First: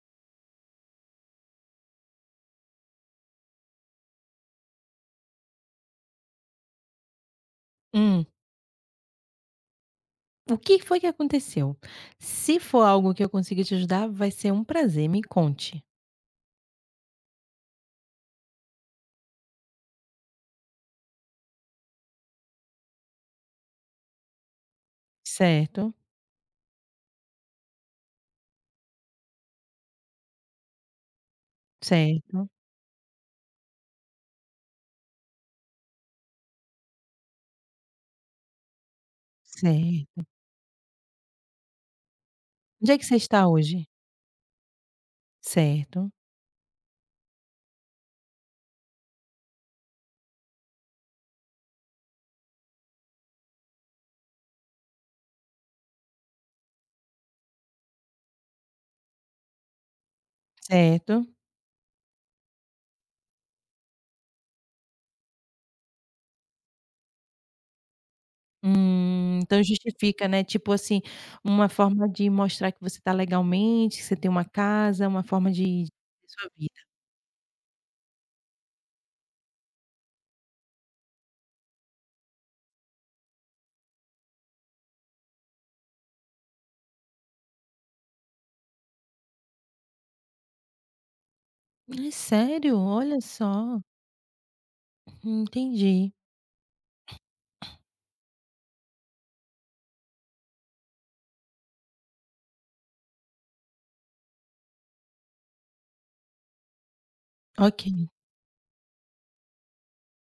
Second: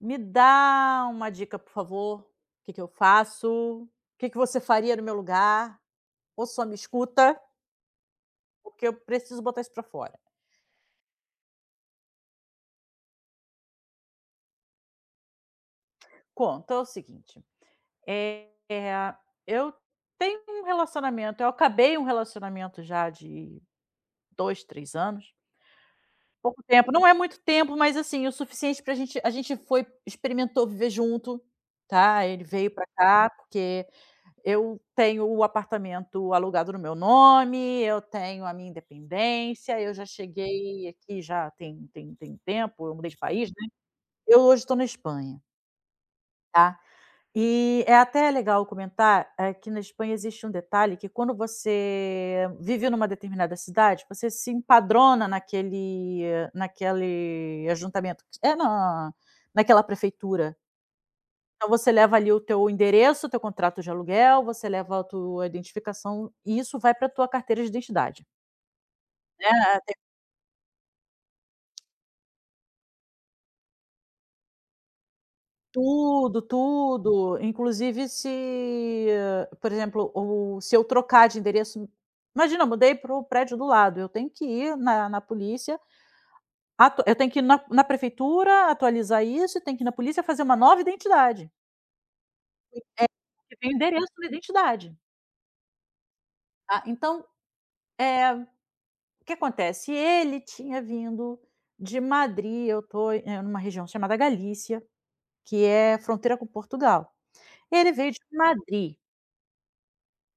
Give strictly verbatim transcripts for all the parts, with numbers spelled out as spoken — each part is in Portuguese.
Me dá uma dica, por favor. O Que que eu faço? O Que que você faria no meu lugar? Ou só me escuta, Hum, porque eu preciso botar isso para fora. o que foi que aconteceu? Se for algo que eu consiga te ajudar, vai ser um prazer, me conte. Conta, é o seguinte, eh, eu tenho um relacionamento eu acabei um relacionamento já de dois, três anos, Certo, pouco tempo, não é muito tempo, mas assim, o suficiente pra gente, a gente foi experimentou viver junto. Tá, ele certo, veio pra cá, porque eu tenho o apartamento alugado no meu nome, eu tenho a minha independência, eu já certo. cheguei aqui já tem tem tem tempo, Onde eu é que mudei você de está país, né. hoje? Eu hoje estou na Espanha. Certo, Tá. E é até legal comentar, eh, que na Espanha existe um detalhe que, quando você vive numa determinada cidade, você se empadrona naquele naquele ajuntamento, é na naquela prefeitura. certo. Então você leva ali o teu endereço, teu contrato de aluguel, você leva a tua identificação e isso vai para tua carteira de identidade, Hum, né. então Ah, tem justifica, né, tipo assim, uma forma de mostrar que você está legalmente, que você tem uma casa, uma forma de ter tudo, sua vida. tudo, inclusive se, por exemplo, o se eu trocar de endereço. Imagina, eu mudei para o prédio do lado, eu tenho que ir na na polícia, atu eu tenho que ir na na prefeitura atualizar isso e tenho que ir na polícia fazer uma nova identidade, É sério? Olha porque tem o só, endereço da identidade. entendi. Ah, então, eh o que acontece? Ele tinha vindo de Madrid, eu estou em uma região chamada Galícia, que é fronteira com Portugal. Ele veio Ok. de Madrid.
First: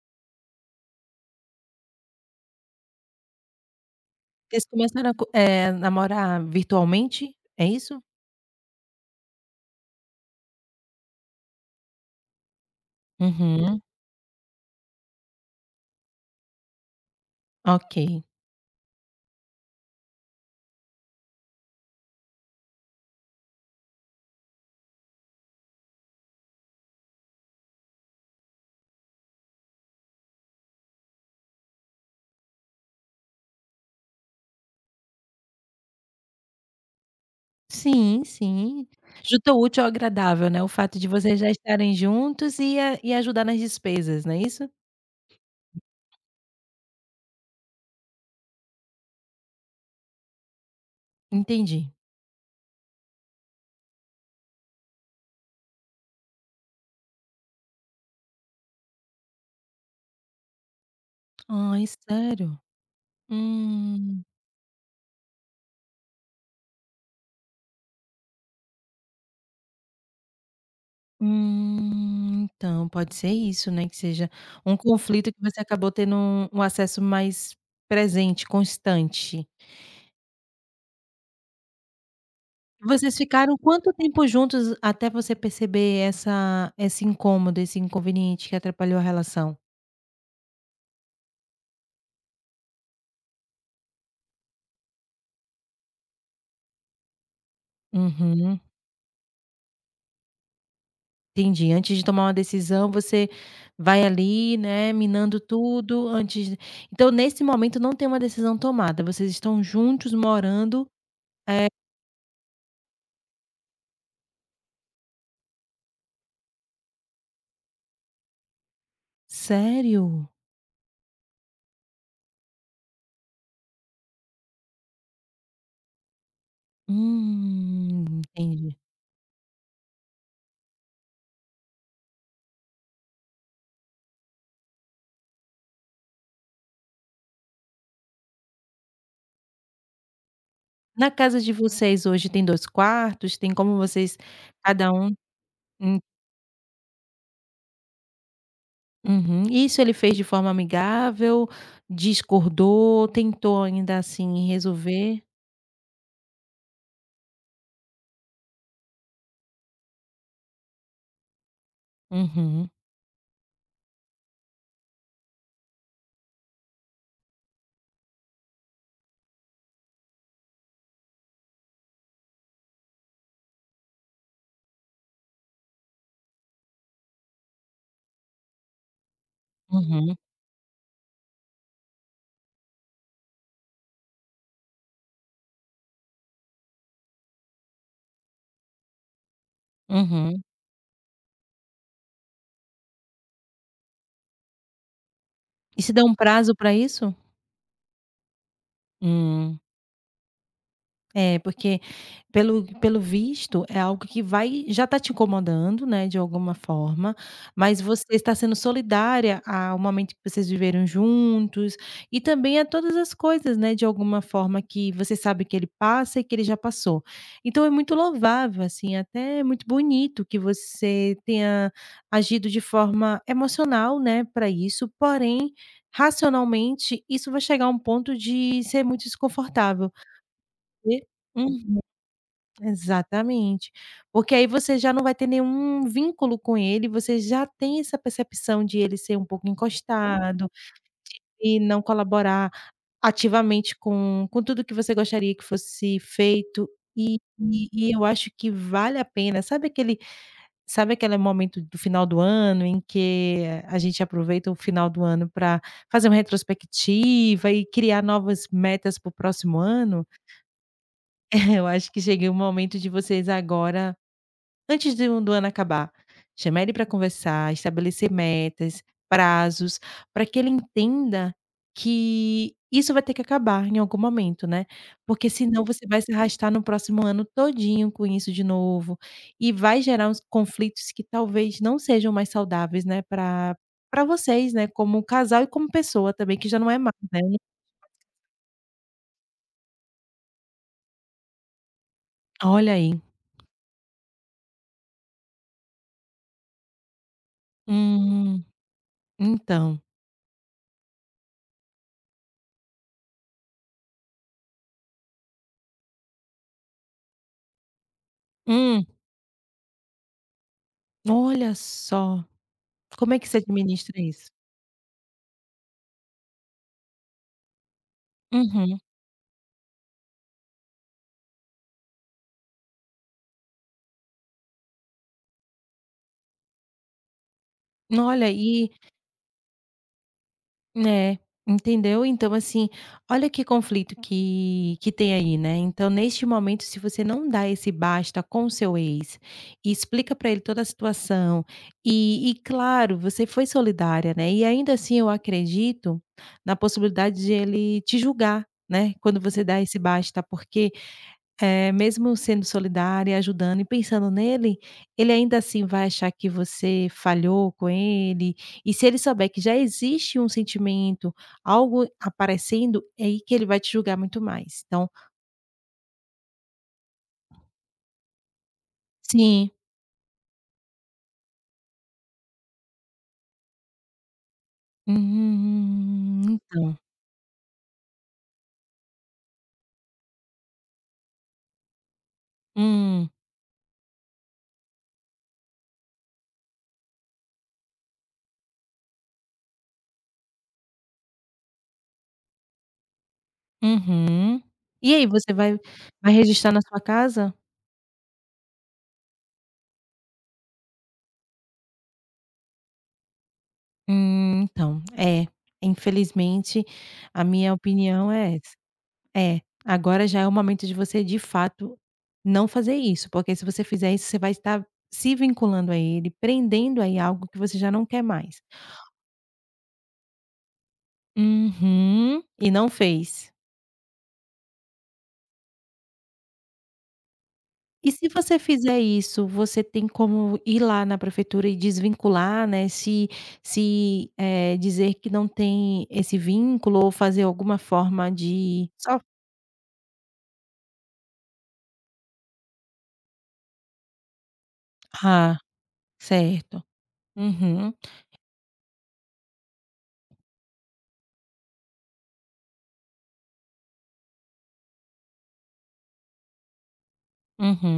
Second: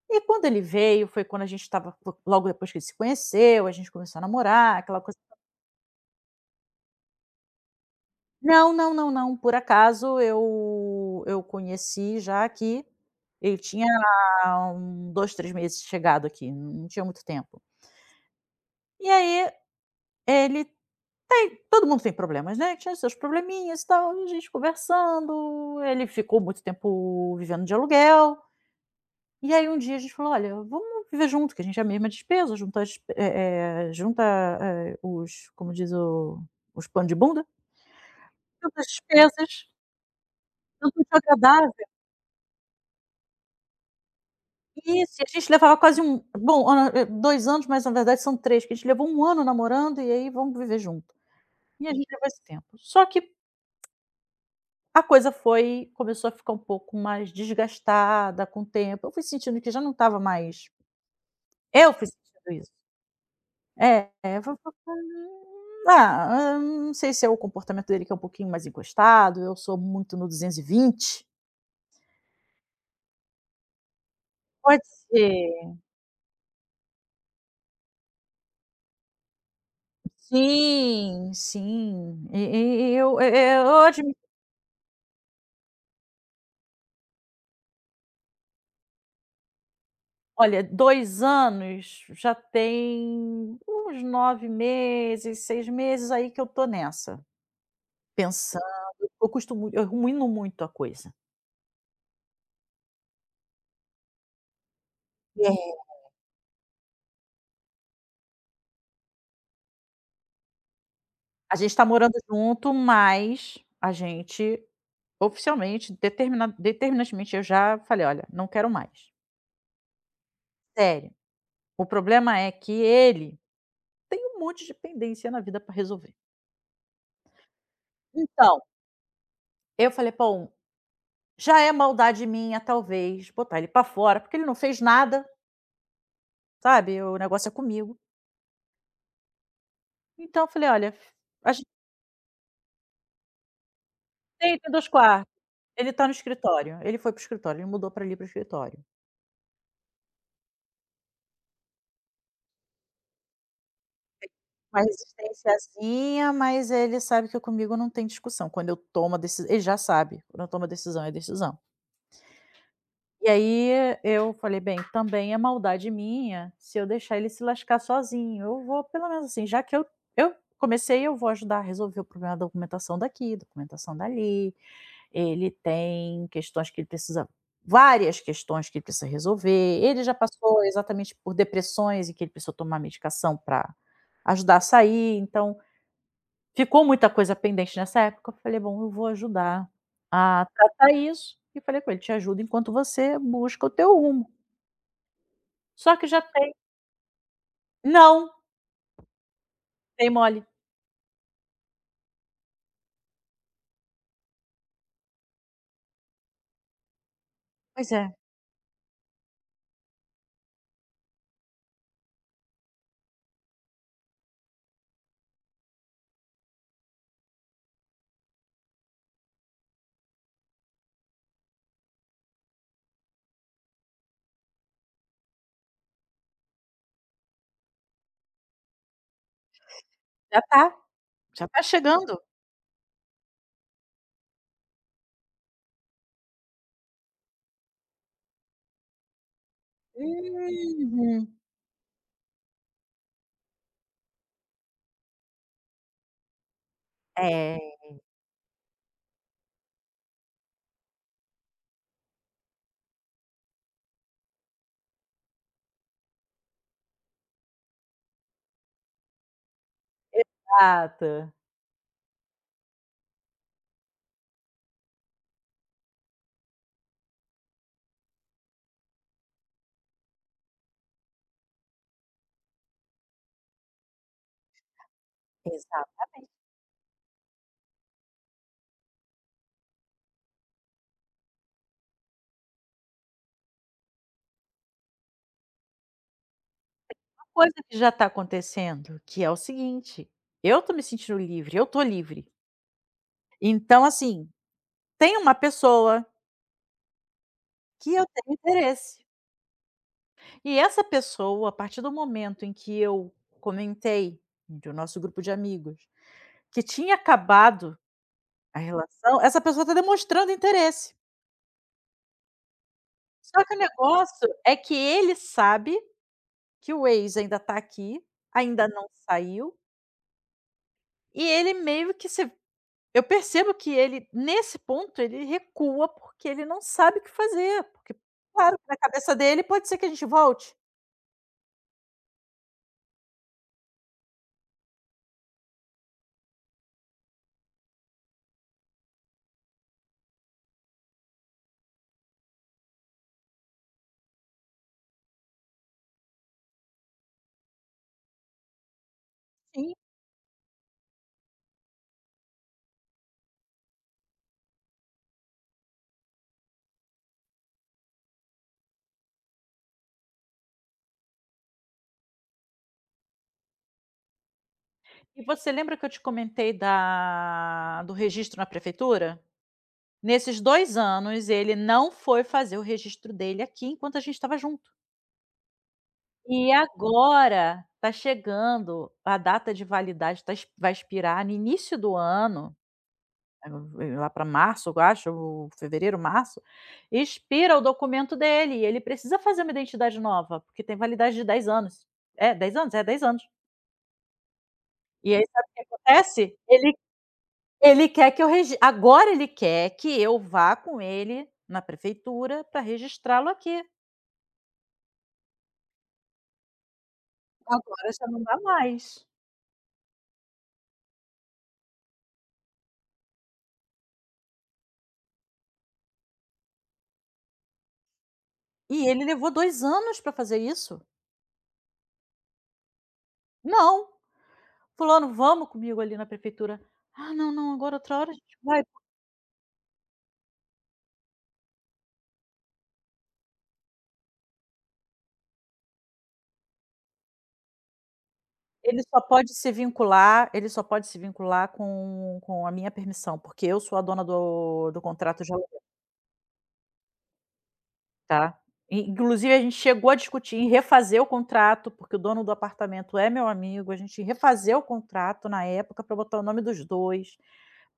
E quando ele veio, foi quando a gente estava logo depois que ele se conheceu, a gente começou a Vocês namorar, aquela começaram a coisa. co eh, namorar virtualmente, é isso? Não, não, não, não, por acaso eu eu conheci já aqui, ele Uhum, tinha um dois, três meses chegado aqui, não tinha muito tempo. ok. E aí, ele todo mundo tem problemas, né, tinha seus probleminhas e tal, e a gente conversando, ele ficou muito tempo vivendo de aluguel, e aí um dia a gente falou: "Olha, vamos viver junto, que a gente é a mesma despesa, junta as eh eh, junta, eh, os, como diz, o os panos de bunda, Sim, junta as sim. despesas, Junta o útil ao agradável, né, o tanto fato de útil vocês já agradável". estarem juntos e a e ajudar nas despesas, não é isso? Isso, e a gente levava quase um bom, hã, eh, dois anos, mas na verdade são três, que a gente levou um ano namorando, e aí vamos viver junto. E a Entendi. gente levou esse tempo. Só que a coisa foi começou a ficar um pouco mais desgastada com o tempo, eu fui sentindo que já não estava mais. Ai, Eu fui sério? sentindo isso. É, Hum, é, eu fa- fa- fa- ah, hum, não sei se é o comportamento dele, que é um pouquinho mais encostado, eu sou muito no duzentos e vinte. hum, então pode ser isso, né, que seja um Pode conflito que você ser. acabou tendo um um acesso mais presente, constante. Sim, sim. E e e Vocês eu eu ficaram eu quanto admi tempo juntos até você perceber essa esse incômodo, esse inconveniente que atrapalhou a relação? Olha, dois anos já tem uns nove meses, seis meses aí que eu tô nessa. Uhum. Pensando, eu costumo eu rumino muito a coisa. Entendi. Antes de tomar uma decisão, você vai ali, né, minando É. tudo antes de então nesse momento não tem uma decisão tomada, vocês estão juntos morando A gente tá morando junto, mas a gente, oficialmente, determina determinantemente eu já falei: "Olha, não quero mais, sério? sério". O problema é que ele tem um monte de pendência na vida pra resolver. Hum, Então, entendi. eu falei: "Bom, já é maldade minha talvez botar ele pra fora, porque ele não fez nada, sabe, o negócio é comigo". Então eu falei: "Olha, Na casa de a gente vocês hoje tem dois quartos? Tem como vocês tem aqui dois cada um quartos, ele hum, tá no escritório, ele foi para o escritório, ele mudou pra ali, para o escritório". uhum. Isso ele fez de forma amigável? Discordou? Tentou ainda, assim, Uma resolver? resistênciazinha, mas ele sabe que comigo não tem discussão, quando eu tomo a deci ele já sabe, quando eu tomo a decisão, é decisão. Uhum, E aí eu falei: "Bem, também é maldade minha se eu deixar ele se lascar sozinho, eu vou, pelo menos, assim, já que eu eu comecei, eu vou ajudar a resolver o problema da documentação daqui, documentação dali, ele tem questões que ele precisa várias questões que ele precisa resolver, ele já uhum, passou exatamente por depressões e que ele precisou tomar medicação para ajudar a sair. Então ficou muita coisa pendente nessa época, eu falei: "Bom, eu vou ajudar uhum. a tratar isso", e falei com ele: "Te ajudo enquanto você busca o teu rumo". E se Só dá que um já tem prazo para isso? não, Hum. dei mole. É, porque pelo pelo visto é algo que vai já está te incomodando, né, de alguma forma, mas Pois é, você está sendo solidária ao momento que vocês viveram juntos e também a todas as coisas, né, de alguma forma que você sabe que ele passa e que ele já passou. Então é muito louvável, assim, até é muito bonito que você tenha agido de forma emocional, né, para isso, porém, racionalmente, isso vai chegar a um ponto de ser muito desconfortável. já tá, E já tá uhum. chegando. Exatamente. Porque aí você já não vai ter nenhum vínculo com ele, você já tem essa percepção de ele ser um pouco encostado Uhum. e não colaborar ativamente com com tudo que você gostaria que fosse feito. E É, e Eu acho que vale a pena. Sabe aquele sabe aquele momento do final do ano em que a gente aproveita o final do ano para fazer uma retrospectiva e criar novas metas para o próximo ano? exato, Eu acho que cheguei o momento de vocês agora Antes do do ano acabar, chamar ele para conversar, estabelecer metas, prazos, para que ele entenda que isso vai ter que acabar em algum momento, né, porque senão você vai exato. se arrastar no próximo ano todinho com isso de novo, e vai gerar uns conflitos que talvez não sejam mais saudáveis, né, para para vocês, né, como casal e como pessoa também, que já não é mais, né. Uma coisa que já tá acontecendo, que é o seguinte, eu tô me sentindo livre, eu tô livre. Olha aí. Então, assim, tem uma pessoa que eu tenho Hum, interesse. então. E essa pessoa, a partir do momento em que eu comentei, do nosso grupo de amigos, que tinha acabado a Hum, relação, essa pessoa está demonstrando interesse. olha só. Como é que você Só que o administra negócio isso? é que ele sabe que o ex ainda está aqui, ainda Uhum. não saiu, e ele meio que se eu percebo que ele, nesse ponto, ele recua, porque ele não sabe o que fazer, porque, Olha claro, e na cabeça dele, pode ser que a gente volte. né, entendeu? Então assim, olha que conflito que que tem aí, né, então neste momento se você não dá esse basta com o seu ex, e explica para ele toda a situação, e e claro, você foi solidária, né, e ainda assim eu acredito na possibilidade de ele te julgar, né, quando você dá Sim. esse basta, porque é, mesmo sendo solidária, ajudando e pensando nele, ele ainda assim vai achar que você falhou com ele. E se ele souber que já existe um sentimento, algo aparecendo, é aí que ele vai te julgar muito mais. Então, E você lembra que eu te comentei da do registro na prefeitura? sim. Nesses dois anos, ele não foi fazer o registro dele aqui enquanto a gente estava junto. Hum, E então. agora está chegando a data de validade. Tá ex Vai expirar no início do ano, Hum, eh, lá para março, eu acho, ou fevereiro, março, expira o documento dele e ele precisa fazer uma identidade nova, porque tem validade de dez anos. É, dez anos? É, dez anos. uhum. E aí, E aí você sabe o vai que vai acontece? registrar na Ele sua casa? ele quer que eu regi agora ele quer que eu vá com ele na prefeitura para registrá-lo aqui. Hum, então, é, infelizmente a minha Agora já opinião não é dá essa. mais. É, agora já é o momento de você, de fato, não fazer isso, porque se você fizer isso, você vai estar se vinculando a ele, prendendo aí algo que você já não quer mais. E ele levou dois anos para fazer isso. "Uhum", e não fez. "Não, fulano, vamos comigo ali na prefeitura". "Ah, não, não, agora E outra se hora a gente você vai". fizer isso, você tem como ir lá na prefeitura e desvincular, né, se se, eh, dizer que não tem esse vínculo ou fazer alguma forma de Ele só só pode se vincular ele só pode se vincular com com a minha permissão, porque eu sou a dona do do contrato de. ah, certo. Uhum, Tá. E inclusive a gente chegou a discutir em refazer o contrato, porque o dono do apartamento é meu amigo, a gente refazia o contrato na época para botar o nome dos dois,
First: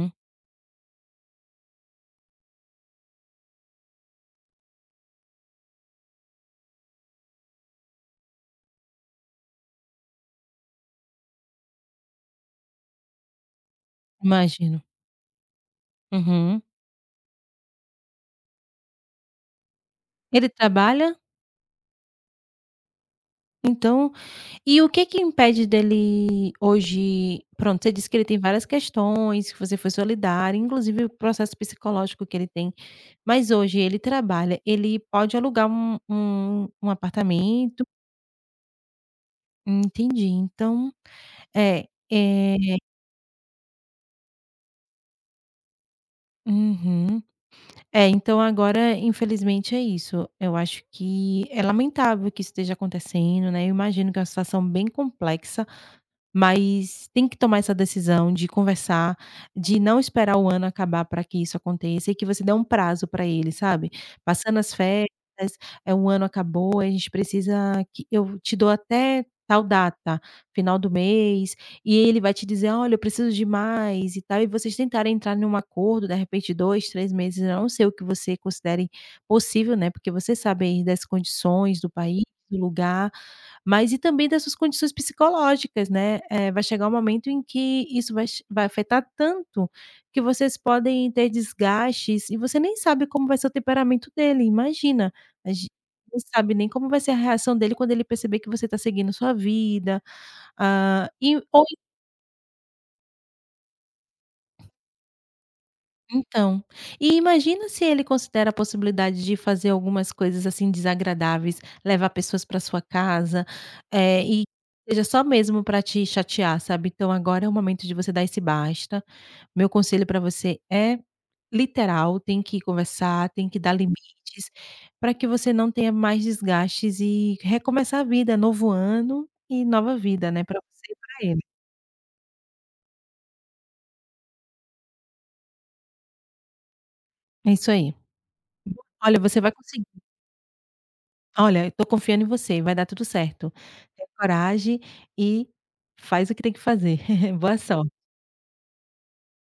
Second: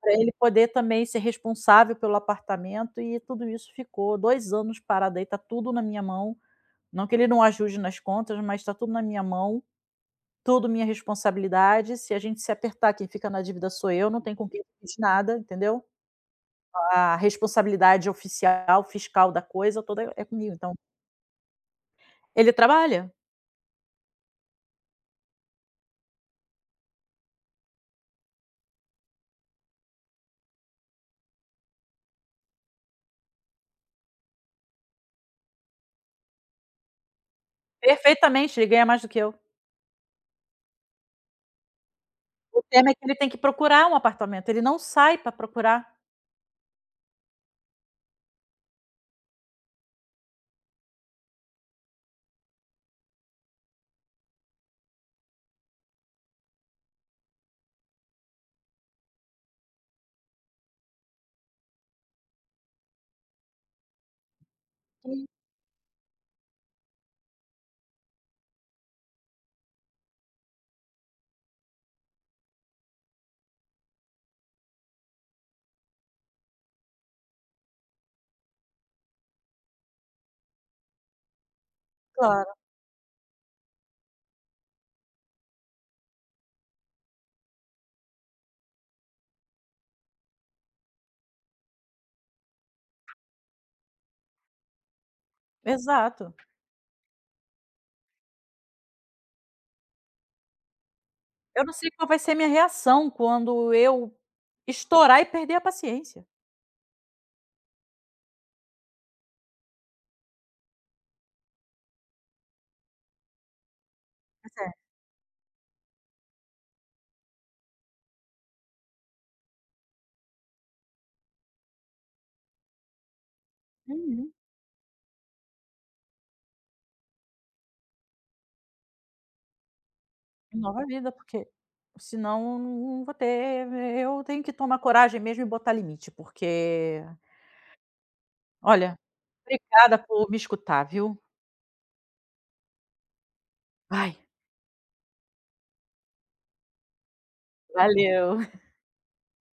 para ele poder também ser responsável pelo apartamento, e tudo isso ficou dois anos parado aí, tá tudo na minha mão. Não que ele não ajude nas contas, mas está tudo na minha mão, tudo minha responsabilidade, se a gente se apertar, quem fica na dívida sou eu, não tem com quem imagino. dividir nada, entendeu. Uhum. A responsabilidade oficial, fiscal da coisa toda é Ele comigo, então trabalha? ele trabalha. Então, e o que que impede dele hoje pronto, você disse que ele tem várias questões, que você foi solidária, inclusive o processo psicológico que ele tem, mas hoje ele trabalha, ele pode alugar um um um apartamento Perfeitamente, ele ganha mais do que eu. entendi, então é, é, O tema é que ele tem que procurar um apartamento, ele não sai pra procurar. uhum. É, então agora infelizmente é isso, eu acho que é lamentável que isso esteja acontecendo, né, eu imagino que é uma situação bem complexa, mas tem que tomar essa decisão de conversar, de não esperar o ano acabar para que isso aconteça e que você dê um prazo para ele, sabe. Passando as férias, Sim, é um ano acabou, a gente precisa que eu te dou até tal data, final do mês", e ele vai te dizer: "Olha, eu preciso de mais e tal", e vocês tentarem entrar num acordo, de repente dois, três meses, eu não sei o que você considere possível, né, porque você sabe aí das condições do país, claro. do lugar. Mas e também das suas condições psicológicas, né, eh, vai chegar um momento em que isso vai che vai afetar tanto, que vocês podem ter desgastes e você nem sabe como vai ser o temperamento dele, imagina, a gen não Exato. sabe nem como vai ser a reação dele quando ele perceber que você está seguindo sua vida, ah, e Eu ou não sei qual vai ser minha reação quando eu estourar e perder a paciência. então, e imagina se ele considera a possibilidade de fazer algumas coisas, assim, desagradáveis, levar pessoas para sua casa, eh, e Pois é. seja só mesmo para te chatear, sabe. Então agora é o momento de você dar esse basta. Meu conselho para você é literal, tem que conversar, tem que dar Uhum. limites, para que você não tenha mais desgastes e recomeçar a vida, novo ano e nova vida, né, para Nova você e vida, para ele. porque senão não vou ter. Eu tenho que tomar coragem mesmo e botar limite, porque, É isso aí. olha, Olha, você vai conseguir. obrigada por me escutar, viu. Olha, eu tô confiando em você, vai dar tudo certo. Tenha Ai, coragem e faz o que tem que fazer. Boa sorte. valeu.